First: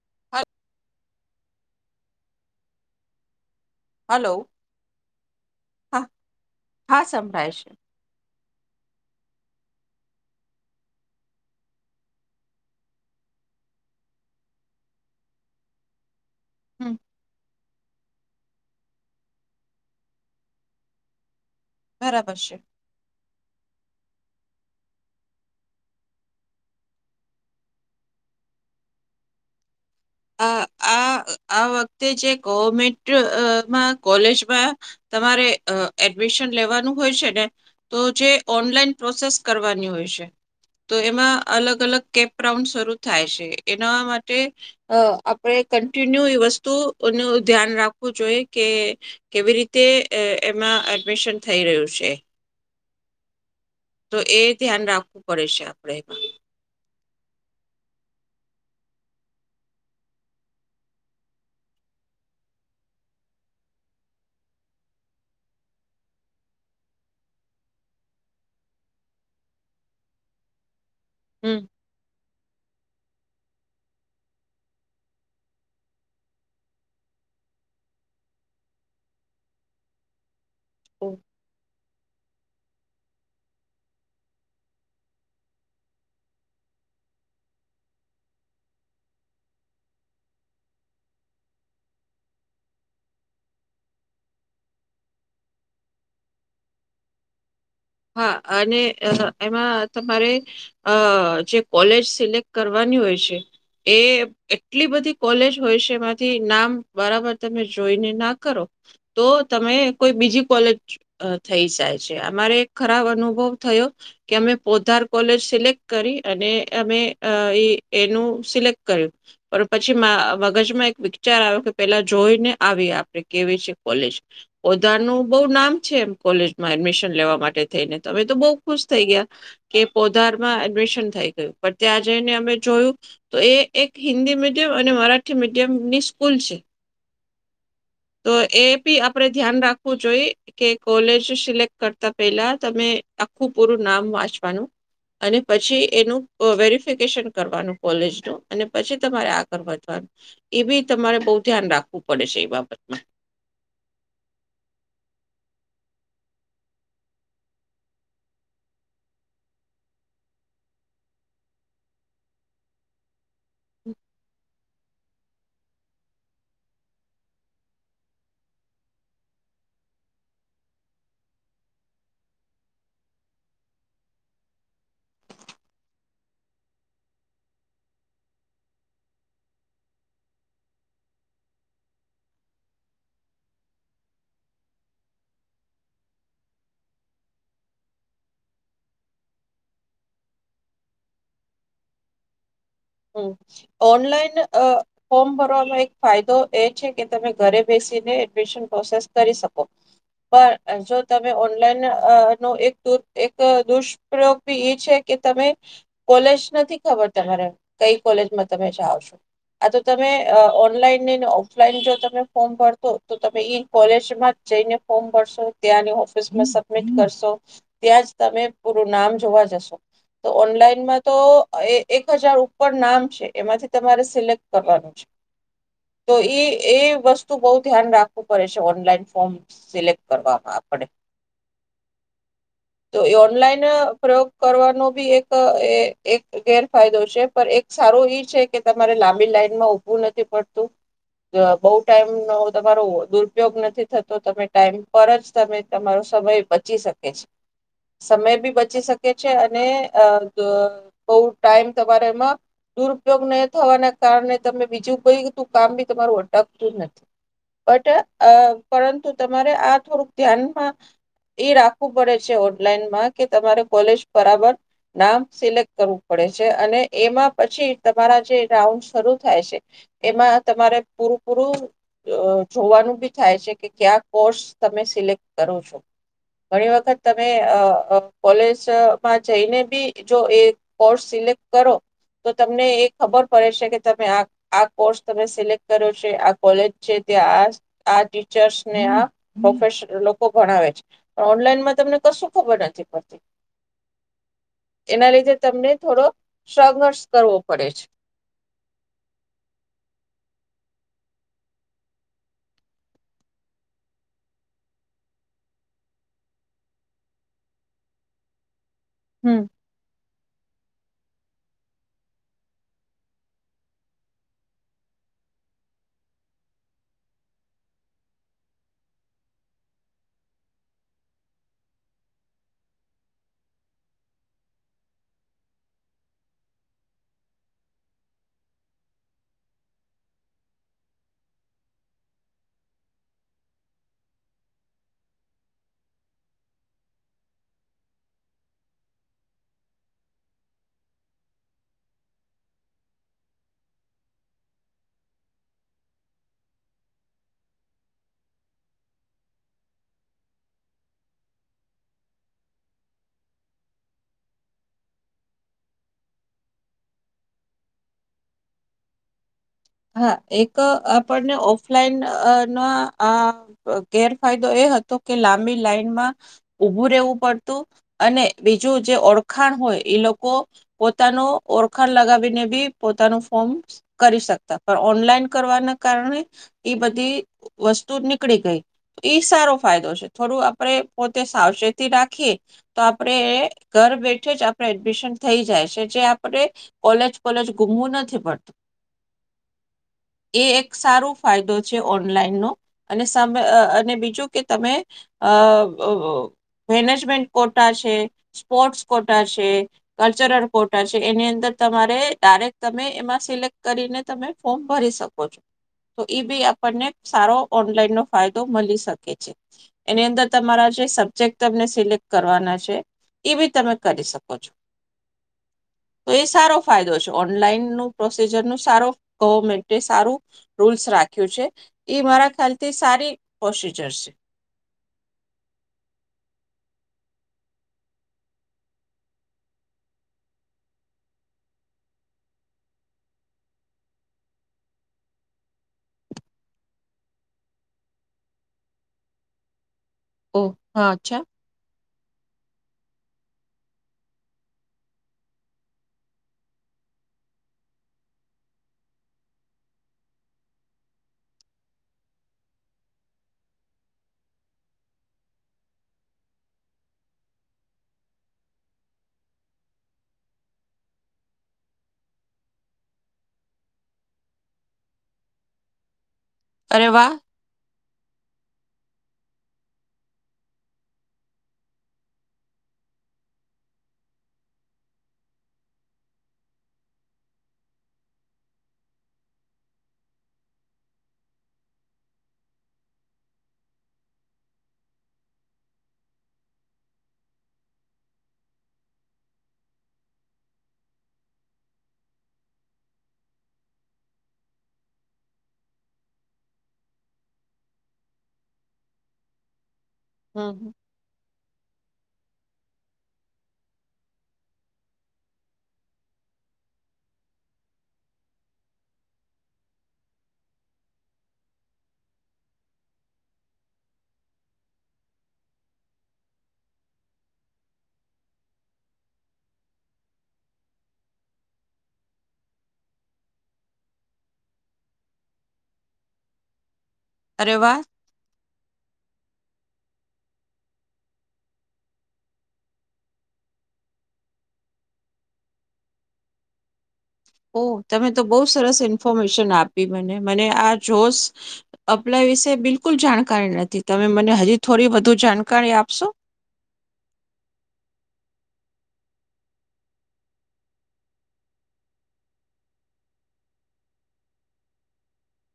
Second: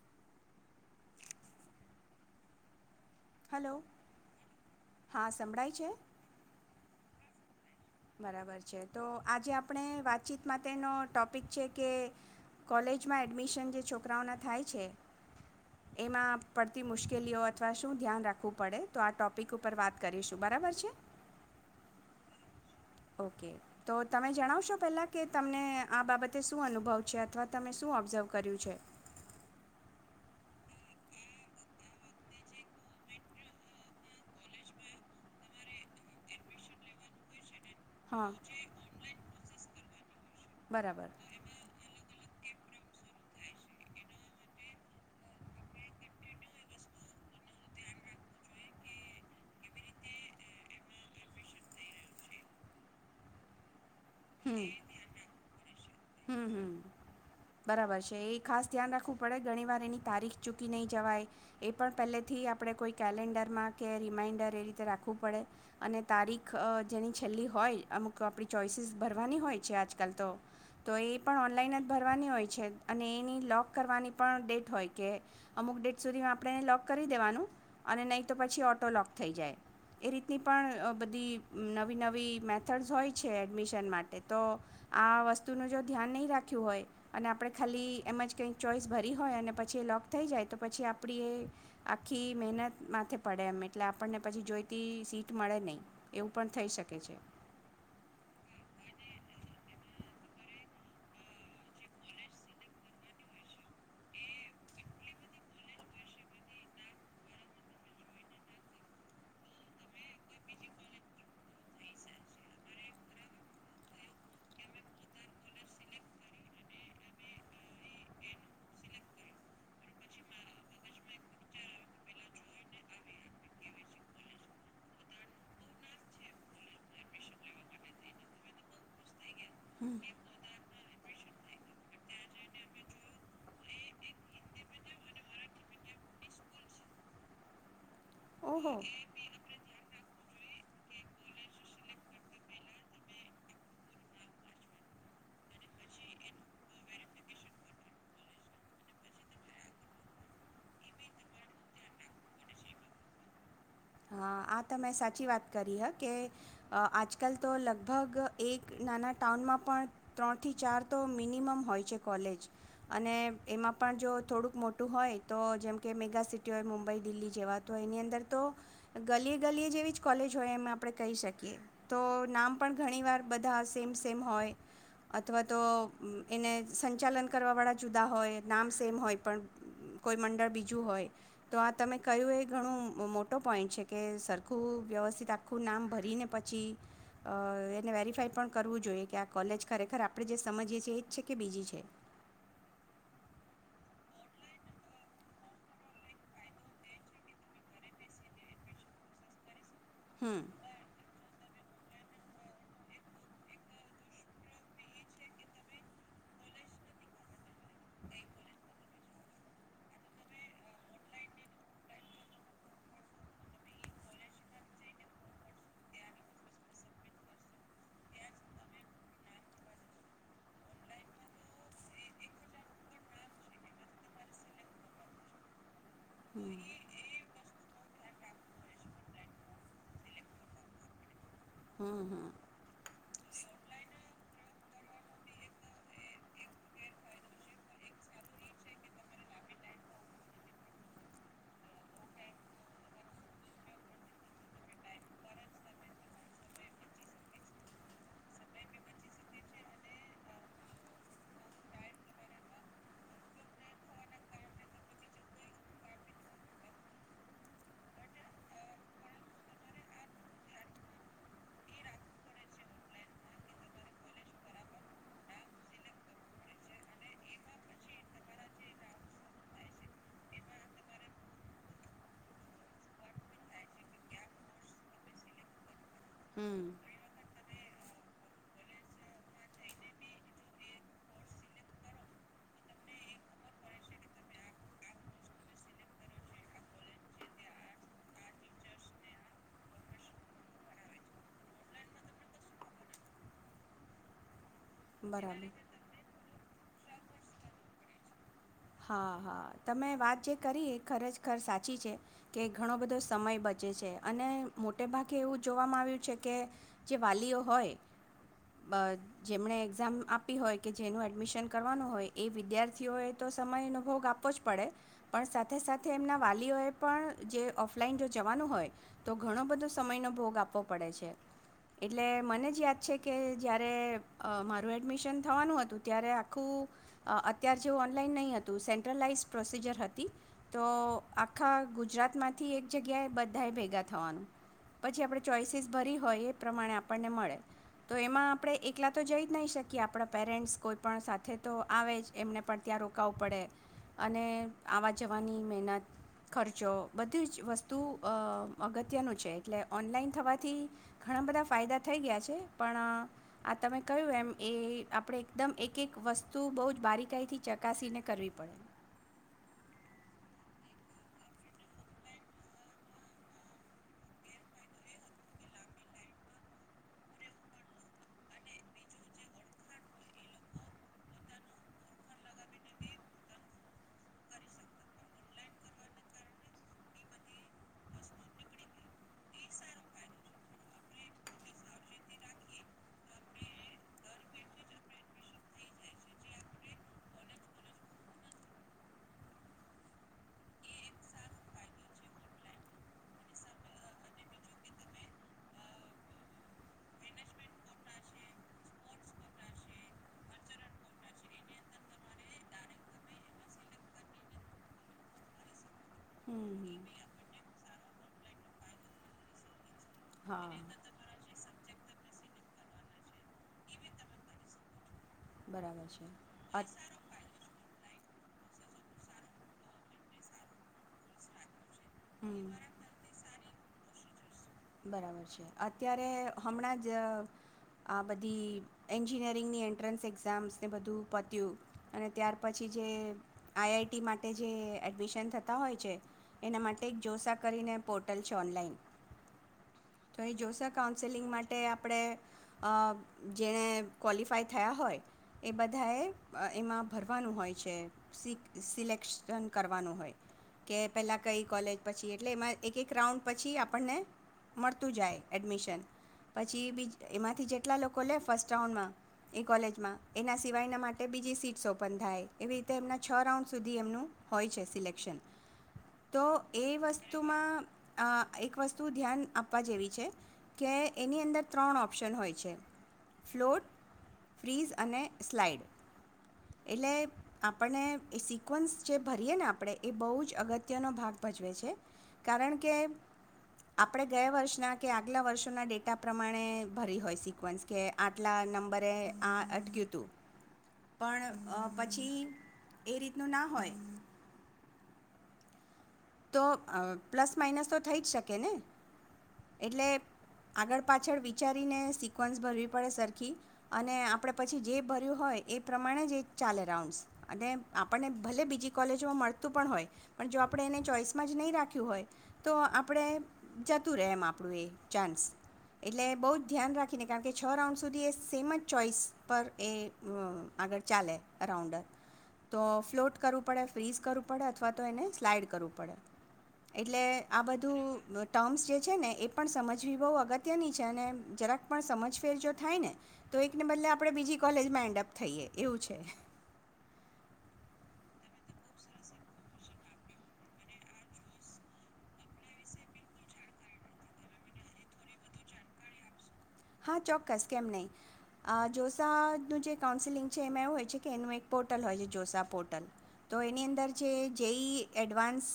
[inaudible] Hello hello હા સંભળાય છે થાય છે બરાબર છે તો આજે આપણે વાતચીત માટેનો ટૉપિક છે કે કોલેજમાં એડમિશન જે છોકરાઓના થાય છે એમાં પડતી હમ મુશ્કેલીઓ અથવા શું ધ્યાન રાખવું પડે તો આ ટોપિક ઉપર વાત કરીશું બરાબર છે બરાબર છે ઓકે તો તમે જણાવશો પહેલા કે તમને આ બાબતે શું અનુભવ છે અથવા તમે શું ઓબ્ઝર્વ કર્યું છે આ આ આ વખતે જે ગવર્મેન્ટમાં કોલેજમાં તમારે એડમિશન લેવાનું હોય છે ને તો હા જે ઓનલાઈન પ્રોસેસ કરવાની હોય છે [inaudible] તો બરાબર એમાં અલગ અલગ કે ઉ શરૂ થાય છે એના માટે અ આપણે કન્ટિન્યુ એ વસ્તુ ન ધ્યાન રાખવું જોઈએ કે કેવી રીતે એમાં એડમિશન થઈ રહ્યું છે તો એ હમ ધ્યાન રાખવું પડે છે આપડે હમ હમ બરાબર છે એ ખાસ ધ્યાન રાખવું પડે ઘણી વાર એની તારીખ ચૂકી નહી જવાય એ પણ પહેલેથી આપડણે કોઈ કેલેન્ડરમાં કે રિમાઈન્ડર એ રીતે રાખવું પડે અને તારીખ જેની છેલ્લી હોય અમુક આપણી ચોઈસીસ ભરવાની હોય છે આજકાલ તો તો એ પણ હમ ઓનલાઈન જ ભરવાની હોય છે અને એની લોક કરવાની પણ ડેટ હોય કે અમુક ડેટ સુધી આપણે એને લોક કરી દેવાનું અને નહી તો પછી ઓટો લોક થઈ જાય એી ની પણ બધી નવી ન નવી મેથડસ હોય છે એડમિશન માટે તો આ વસ્તુ વસ્તુનું જો ધ્યાન નહીં રાખ્યું હોય અને આપણે ખાલી એમ જ કંઈક ચોઈસ ભરી હોય અને પછી એ લોક થઈ જાય તો પછી આપણી એ આખી મહેનત માથે પડે એમ એટલે આપણને પછી જોઈતી સીટ મળે નહીં એવું પણ થઈ શકે છે હા અને એમાં તમારે અ જે કોલેજ સિલેક્ટ કરવાની હોય છે એ એટલી બધી કોલેજ હોય છે એમાંથી નામ બરાબર તમે જોઈને ના કરો તો તમે કોઈ બીજી કોલેજ થઈ જાય છે અમારે ખરાબ અનુભવ થયો કે અમે પોધાર કોલેજ સિલેક્ટ કરી અને અમે એનું સિલેક્ટ કર્યું પણ પછી મગજમાં એક વિચાર આવ્યો કે પેલા જોઈને આવી આપે કેવી છે કોલેજ પોધારનુંું બહ નામ છે એમ કોલેજમાં એડમિશન લેવા માટે થઈને અમે તો બહ ખુશ થઈ ગયા કે પોધારમાં એડમિશન થઈ ગયું પણ ત્યાં જઈને અમે જોયું તો એ એક હિન્દી મીડિયમ અને મરાઠી મીડિયમની સ્કૂલ છે તો એ ઓહો બી આપડે ધ્યાન રાખ ું જોઈ કે કોલેજ સિલેક્ટ કરતા પહેલા તમે આખું પૂરું નામ વાંચવાનું અને પછી એનું વેરિફિકેશન કરવાનું કોલેજનું અને પછી તમારે આગળ વધવાનું એ બી તમારે બહ ધ્યાન રાખવું પડે છે એ બાબત હ હા આ તં સાચી વાત કરી હ કે આજકાલ તો લગભગ એક નાના ટાઉનમાં પણ ત્રણથી ચાર તો મિનિમમ હોય છે કોલેજ અને એમાં પણ જો થોડુંક મોટું હોય તો જેમ કે મેગ સિટી હોય મુંબઈ દિલ્હી જેવા તોય એની અંદર તો ગલીએ ગલીએ જેવી જ કોલેજ હોય એમ આપણે કહી શકીએ તો નામ પણ ઘણીવાર બધા સેમ સેમ હોય અથવા તો એને સંચાલન કરવાવાળા જુદા હોય નામ સેમ હોય પણ કોઈ મંડળ બીજું હોય તો આ તમે કહ્યું એ ઘણું મોટો પોઈન્ટ છે કે સરખું વ્યવસ્થિત આખું નામ ભરીને પછી એને વેરિફાય પણ કરવું જોઈએ કે આ કોલેજ ખરેખર આપણે જે સમજીએ છીએ એ જ છે કે બીજી છે હમ ઓનલાઈન ફોર્મ ભરવામાં એક ફાયદો એ છે કે તમે ઘરે બેસીને એડમિશન પ્રોસેસ કરી શકો હમ પણ જો તમે ન નો એક દુષ્પ્રયોગ ભી એ છે કે તમે કોલેજ નથી ખબર તમારે કઈ કોલેજમાં તમે જાઓ છો આ તો તમે ઓનલાઈનને ઓફલાઈન જો તમે ફોર્મ ભરતો તો તમે ઈ કોલેજમાં જઈને ફોર્મ ભરશો ત્યાંની ઓફિસમાં સબમિટ કરશો ત્યાં જ તમે પૂરું નામ જોવા જશો તો ઓનલાઈનમાં તો એક હજાર પર નામ છે એ હમ હમ પર એક સારું ઈ છે કે તમારે લાંબી લાઈનમાં ઊભું નથી પડતું બહુ ટાઈમનો તમારો દુરુપયોગ નથી થતો તમે ટાઈમ પર જ તમે તમારો સમય બચી શકે છે સમય બી બચી શકે છે અને બ બહુ ટાઈમ તમારે મા દુરુપયોગ નઈ થવાના કારણે તમે બીજું કઈ કામ બી તમારું અટકતું નથી બટ અ પરંતુ તમારે આ થોડુંક ધ્યાનમાં ઈ રાખવું પડે છે ઓનલાઈનમાં કે તમારે કોલેજ બરાબર નામ સિલેક્ટ કરવું પડે છે અને એમાં પછી તમારા જે રાઉન્ડ શરૂ થાય છે એમાં તમારે પૂરું પૂરું અ જોવાનું બી થાય છે કે ક્યા કોર્સ તમે સિલેક્ટ કરો છો. ઘણી હમ વખત તમે અ અ કોલેજમાં જઈને બી જો એ કોર્સ સિલેક્ટ કરો તો તમને એ ખબર પડે છે કે તમે આ કોર્સ તમે સિલેક્ટ કર્યો છે આ કોલેજ છે ત્યાં આ આ ટીચર્સને આ પ્રોફેસર ને આ લોકો ભણાવે છે પણ ઓનલાઈનમાં તમને કશું ખબર નથી પડતી. એના લીધે બરાબર તમને થોડોક સંઘર્ષ કરવો પડે છે. હા હા તમે વાત જે કરી ખરેજ ખર સાચી છે કે ઘણો બધો સમય બચે છે અને મોટે ભાગે એવું જોવામાં આવ્યું છે કે જે વાલીઓ હોય બ હમ જેમને એક્ઝામ આપ પી હોય કે જેનું એડમિશન કરવાનું હોય એ વિદ્યાર્થીઓએ સમયનો ભોગ આપવો જ પડે પણ સાથે સાથે એમના વાલીઓએ પણ જે ઓફલાઈન જો જવાનું હોય તો ઘણો બધો સમયનો ભોગ આપવો પડે છે એટલે મને જ યાદ છે કે જયારે મારું એડમિશન થવાનું હતું ત્યારે આખું અ અત્યાર જેવું ઓનલાઈન નહીં હતું સેન્ટ્રલાઈઝ પ્રોસીજર હતી તો આખા ગુજરાતમાંથી એક જગ્યાએ બધાએ ભેગા થવાનું પછી આપણે ચોઈસીસ ભરી હોય એ પ્રમાણે આપણને મળે તો એમાં આપણે એકલા તો જઈ જ નહીં શકીએ આપણા પેરેન્ટ્સ કોઈ પણ સાથે તો આવે જ એમને પણ ત્યાં રોકાવું પડે અને આવા જવાની મહેનત, ખર્ચો બધી જ વસ્તુ અગત્યનું છે એટલે ઓનલાઈન થવાથી ઘણા બધા ફાયદા થઈ ગયા છે પણ આ તમે કહ્યું એમ એ આપણે એકદમ એક એક વસ્તુ બહુ જ બારીકાઈથી ચકાસીને કરવી પડે. હા એક આપણને ઓફલાઈન ના આ ગેરફાયદો એ હતો કે લાંબી લાઈનમાં ઉભું રેહવું પડતું અને બીજું જે ઓળખાણ હોય એ લોકો પોતાનું ઓળખાણ લગાવીને બી પોતાનું ફોર્મ કરી શક તા ઓનલાઈન કરવાના કારણે ઈ બધી વસ્તુ નીકળી ગઈ ઈ સારો ફાયદો છે થોડું આપણે પોતે સાવચેતી રાખીએ તો આપણે એ એક સારો ફાયદો છે ઓનલાઈનનો અને સ અને બીજું કે તમે અ મેનેજમેન્ટ કોટા છે, સ્પોર્ટ્સ કોટા છે, કલ્ચરલ કોટા છે એની અંદર તમારે ડાયરેક્ટ તમે એમાં સિલેક્ટ કરીને તમે ફોર્મ ભરી શકો છો. તો ઈ બી હમ હમ. આપણને સારો ઓનલાઈનનો ફાયદો મલી શકે છે. એની અંદર તમારા હા જે સબ્જેક્ટ તમને સિલેક્ટ કરવાના છે એ બી તમે કરી શકો છો. બરાબર તો છે એ સારો અ ફાયદો છે ઓનલાઈન ન પ્રોસીજરનું સારો ગવર્મેન્ટે સારું રૂલ્સ રાખ્યું છે. એ મારા હમ ખ્યાલથી સારી પ્રોસીજર છે. બરાબર છે અત્યારે હમણાં જ આ બધી એન્જિનિયરિંગની એન્ટ્રન્સ એક્ઝામ્સને બધું પત્યું અને ત્યાર પછી જે આઈ આઈ ટી માટે જે એડમિશન થતાં હોય છે એના માટે એક જોસા કરીને પોર્ટલ છે ઓનલાઈન તો એ ઓહ જોશા હા અચ્છા કાઉન્સેલિંગ માટે આપણે અ જેણે ક્વલિફાય થયા હોય એ બધાએ એમાં ભરવાનું હોય છે સી સિલેક્શન કરવાનું હોય કે પહેલાં કઈ કોલેજ પછી એટલે એમાં એક એક રાઉન્ડ પછી આપણને મળતું જાય એડમિશન પછી બી એમાંથી જેટલા લોકો લે ફર્સ્ટ રાઉન્ડમાં એ કોલેજમાં એના સિવાયના માટે બીજી સીટ્સ ઓપન થાય એવી રીતે એમના છ રાઉન્ડ સુધી એમનું હોય છે સિલેક્શન તો એ અરે વાહ વસ્તુમાં અ એક વસ્તુ ધ્યાન આપવા જેવી છે કે એની અંદર ત્રણ ઓપ્શન હોય છે ફ્લોટ, ફ્રીઝ અને સ્લાઇડ એટલે આપણને એ સિકવન્સ જે ભરીએ ને આપણે એ બહુ જ અગત્યનો ભાગ ભજવે છે કારણ કે આપ આપણે ગયા વર્ષના કે આગલા વર્ષોના ડેટા પ્રમાણે ભરી હોય સિકવન્સ કે આટલા નંબરે આ અટક્યું હતું પણ પછી એ રીતનું ના હોય. તો અ પ્લસ માઇનસ તો થઈ જ શકે ને એટલે હમ આગળ પાછળ વિચારીને શી ક્વન્સ ભરવી પડે સરખી અને આપણે પછી જે ભર્યું હોય એ પ્રમાણે જ એ ચાલે રાઉન્ડ્સ અને આપણને ભલે બીજી કોલેજોમાં મળતું પણ હોય પણ જો આપણે એને ચોઈસમાં જ નહીં રાખ્યું હોય તો આપણે જતું રહે એમ આપણું એ ચાન્સ એટલે બહુ જ ધ્યાન રાખીને કારણ કે છ રાઉન્ડ સુધી એ સેમ જ ચોઈસ પર એ આગળ ચાલે રાઉન્ડર તો ફ્લોટ કરવું પડે ફ્રીઝ કરવું પડે અથવા તો એને સ્લાઈડ કરવું પડે. પડ. એટલે આ અરે બધું વાહ ટર્મ્સ જે છે ને એ પણ સમજવી બહુ અગત્યની છે અને જરાક પણ સમજ ફેર જો થાય ને તો એકને બદલે આપણે બીજી કોલેજમાં એન્ડઅપ થઈએ એવું છે. ઓ તમે તો બહુ સરસ ઇન્ફોર્મેશન આપી મને મને આ જોશ અપ્લાય વિશે બિલકુલ જાણકારી નથી તમે મને હજી થોડી વધુ જાણકારી આપશો? હા ચોક્કસ કેમ નહીં જોસાનું જે કાઉન્સલિંગ છે એમાં એવું હોય છે કે એનું એક પોર્ટલ હોય છે જોસા પોર્ટલ તો એની અંદર જે જેઈ એડવાન્સ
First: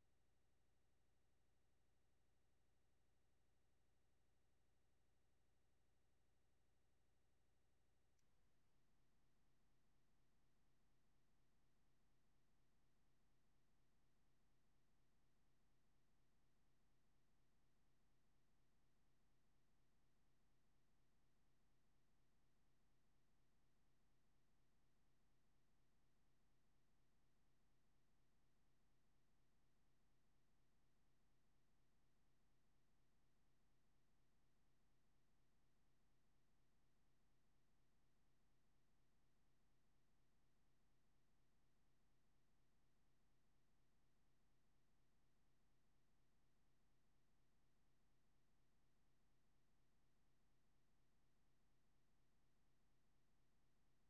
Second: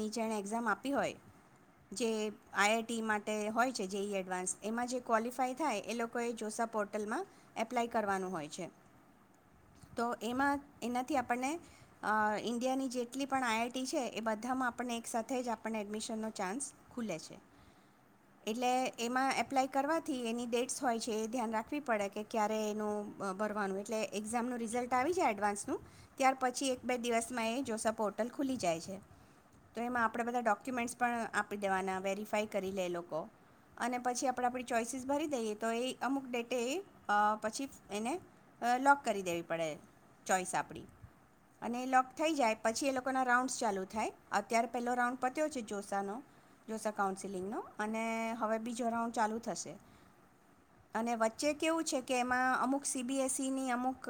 નીચેણે એક્ઝામ આપી હોય જે આઈઆઈટી માટે હોય છે જિ એડવાન્સ એમાં જે ક્વૉલિફાય થાય એ લોકોએ જોસા પોર્ટલમાં એપ્લાય કરવાનું હોય છે તો એમાં એનાથી આપણને ઇન્ડિયાની જેટલી પણ આઈઆઈટી છે એ બધામાં આપણને એકસાથે જ આપણને એડમિશનનો ચાન્સ ખુલે છે એટલે એમાં એપ્લાય કરવાથી એની ડેટ્સ હોય છે એ ધ્યાન રાખવી પડે કે ક્યારે એનું ભરવાનું એટલે એક્ઝામનું રિઝલ્ટ આવી જાય એડવાન્સનું ત્યાર પછી એક બે દિવસમાં એ જોસા પોર્ટલ ખુલી જાય છે તો એમાં આપણે બધા ડોક્યુમેન્ટ્સ પણ આપી દેવાના વેરીફાય કરી લે લોકો અને પછી આપ આપણે આપણી ચોઈસીસ ભરી દઈએ તો એ અમુક ડેટે એ પછી એને લોક કરી દેવી પડે ચોઈસ આપણી અને એ લોક થઈ જાય પછી એ લોકોના રાઉન્ડસ ચાલુ થાય અત્યારે પહેલો રાઉન્ડ પત્યો છે જોસાનો જોસા કાઉન્સલિંગનો અને હવે બીજો રાઉન્ડ ચાલુ થશે અને વચ્ચે કેવું છે કે એમાં અમુક સીબીએસઇની અમુક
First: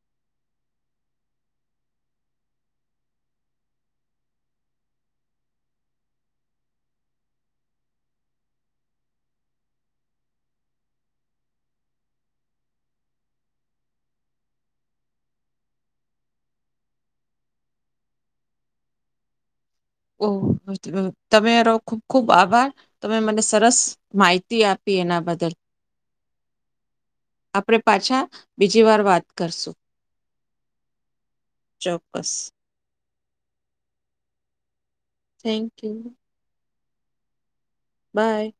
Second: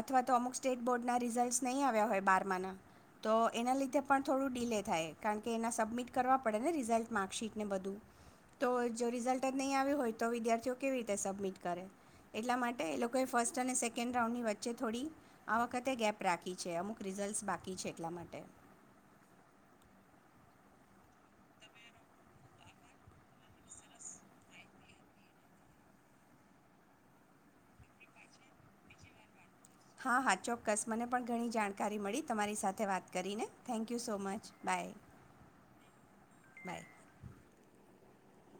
અથવા તો અમુક સ્ટેટ બોર્ડના રિઝલ્ટસ નહીં આવ્યા હોય બારમાના તો એના લીધે પણ થોડું ડીલે થાય કારણ કે એના સબમિટ કરવા પડે ને રિઝલ્ટ માર્કશીટને બધું તો જો રિઝલ્ટ જ નહીં આવ્યું હોય તો વિદ્યાર્થીઓ કેવી રીતે સબમિટ કરે એટલા માટે એ લોકોએ ફર્સ્ટ અને સેકન્ડ રાઉન્ડની વચ્ચે થોડી આ વખતે ગેપ રાખી છે અમુક રિઝલ્ટસ બાકી છે એટલા માટે તમે રહો ખુબ ખુબ આભાર તમે મને સરસ માહિતી આપી એના બદલ આપડે પાછા બીજી વાર વાત કરશું હા હા ચોક્કસ મને પણ ઘણી જાણકારી મળી ચોક્કસ તમારી સાથે વાત કરીને thank you so much bye. Thank you. Bye. By.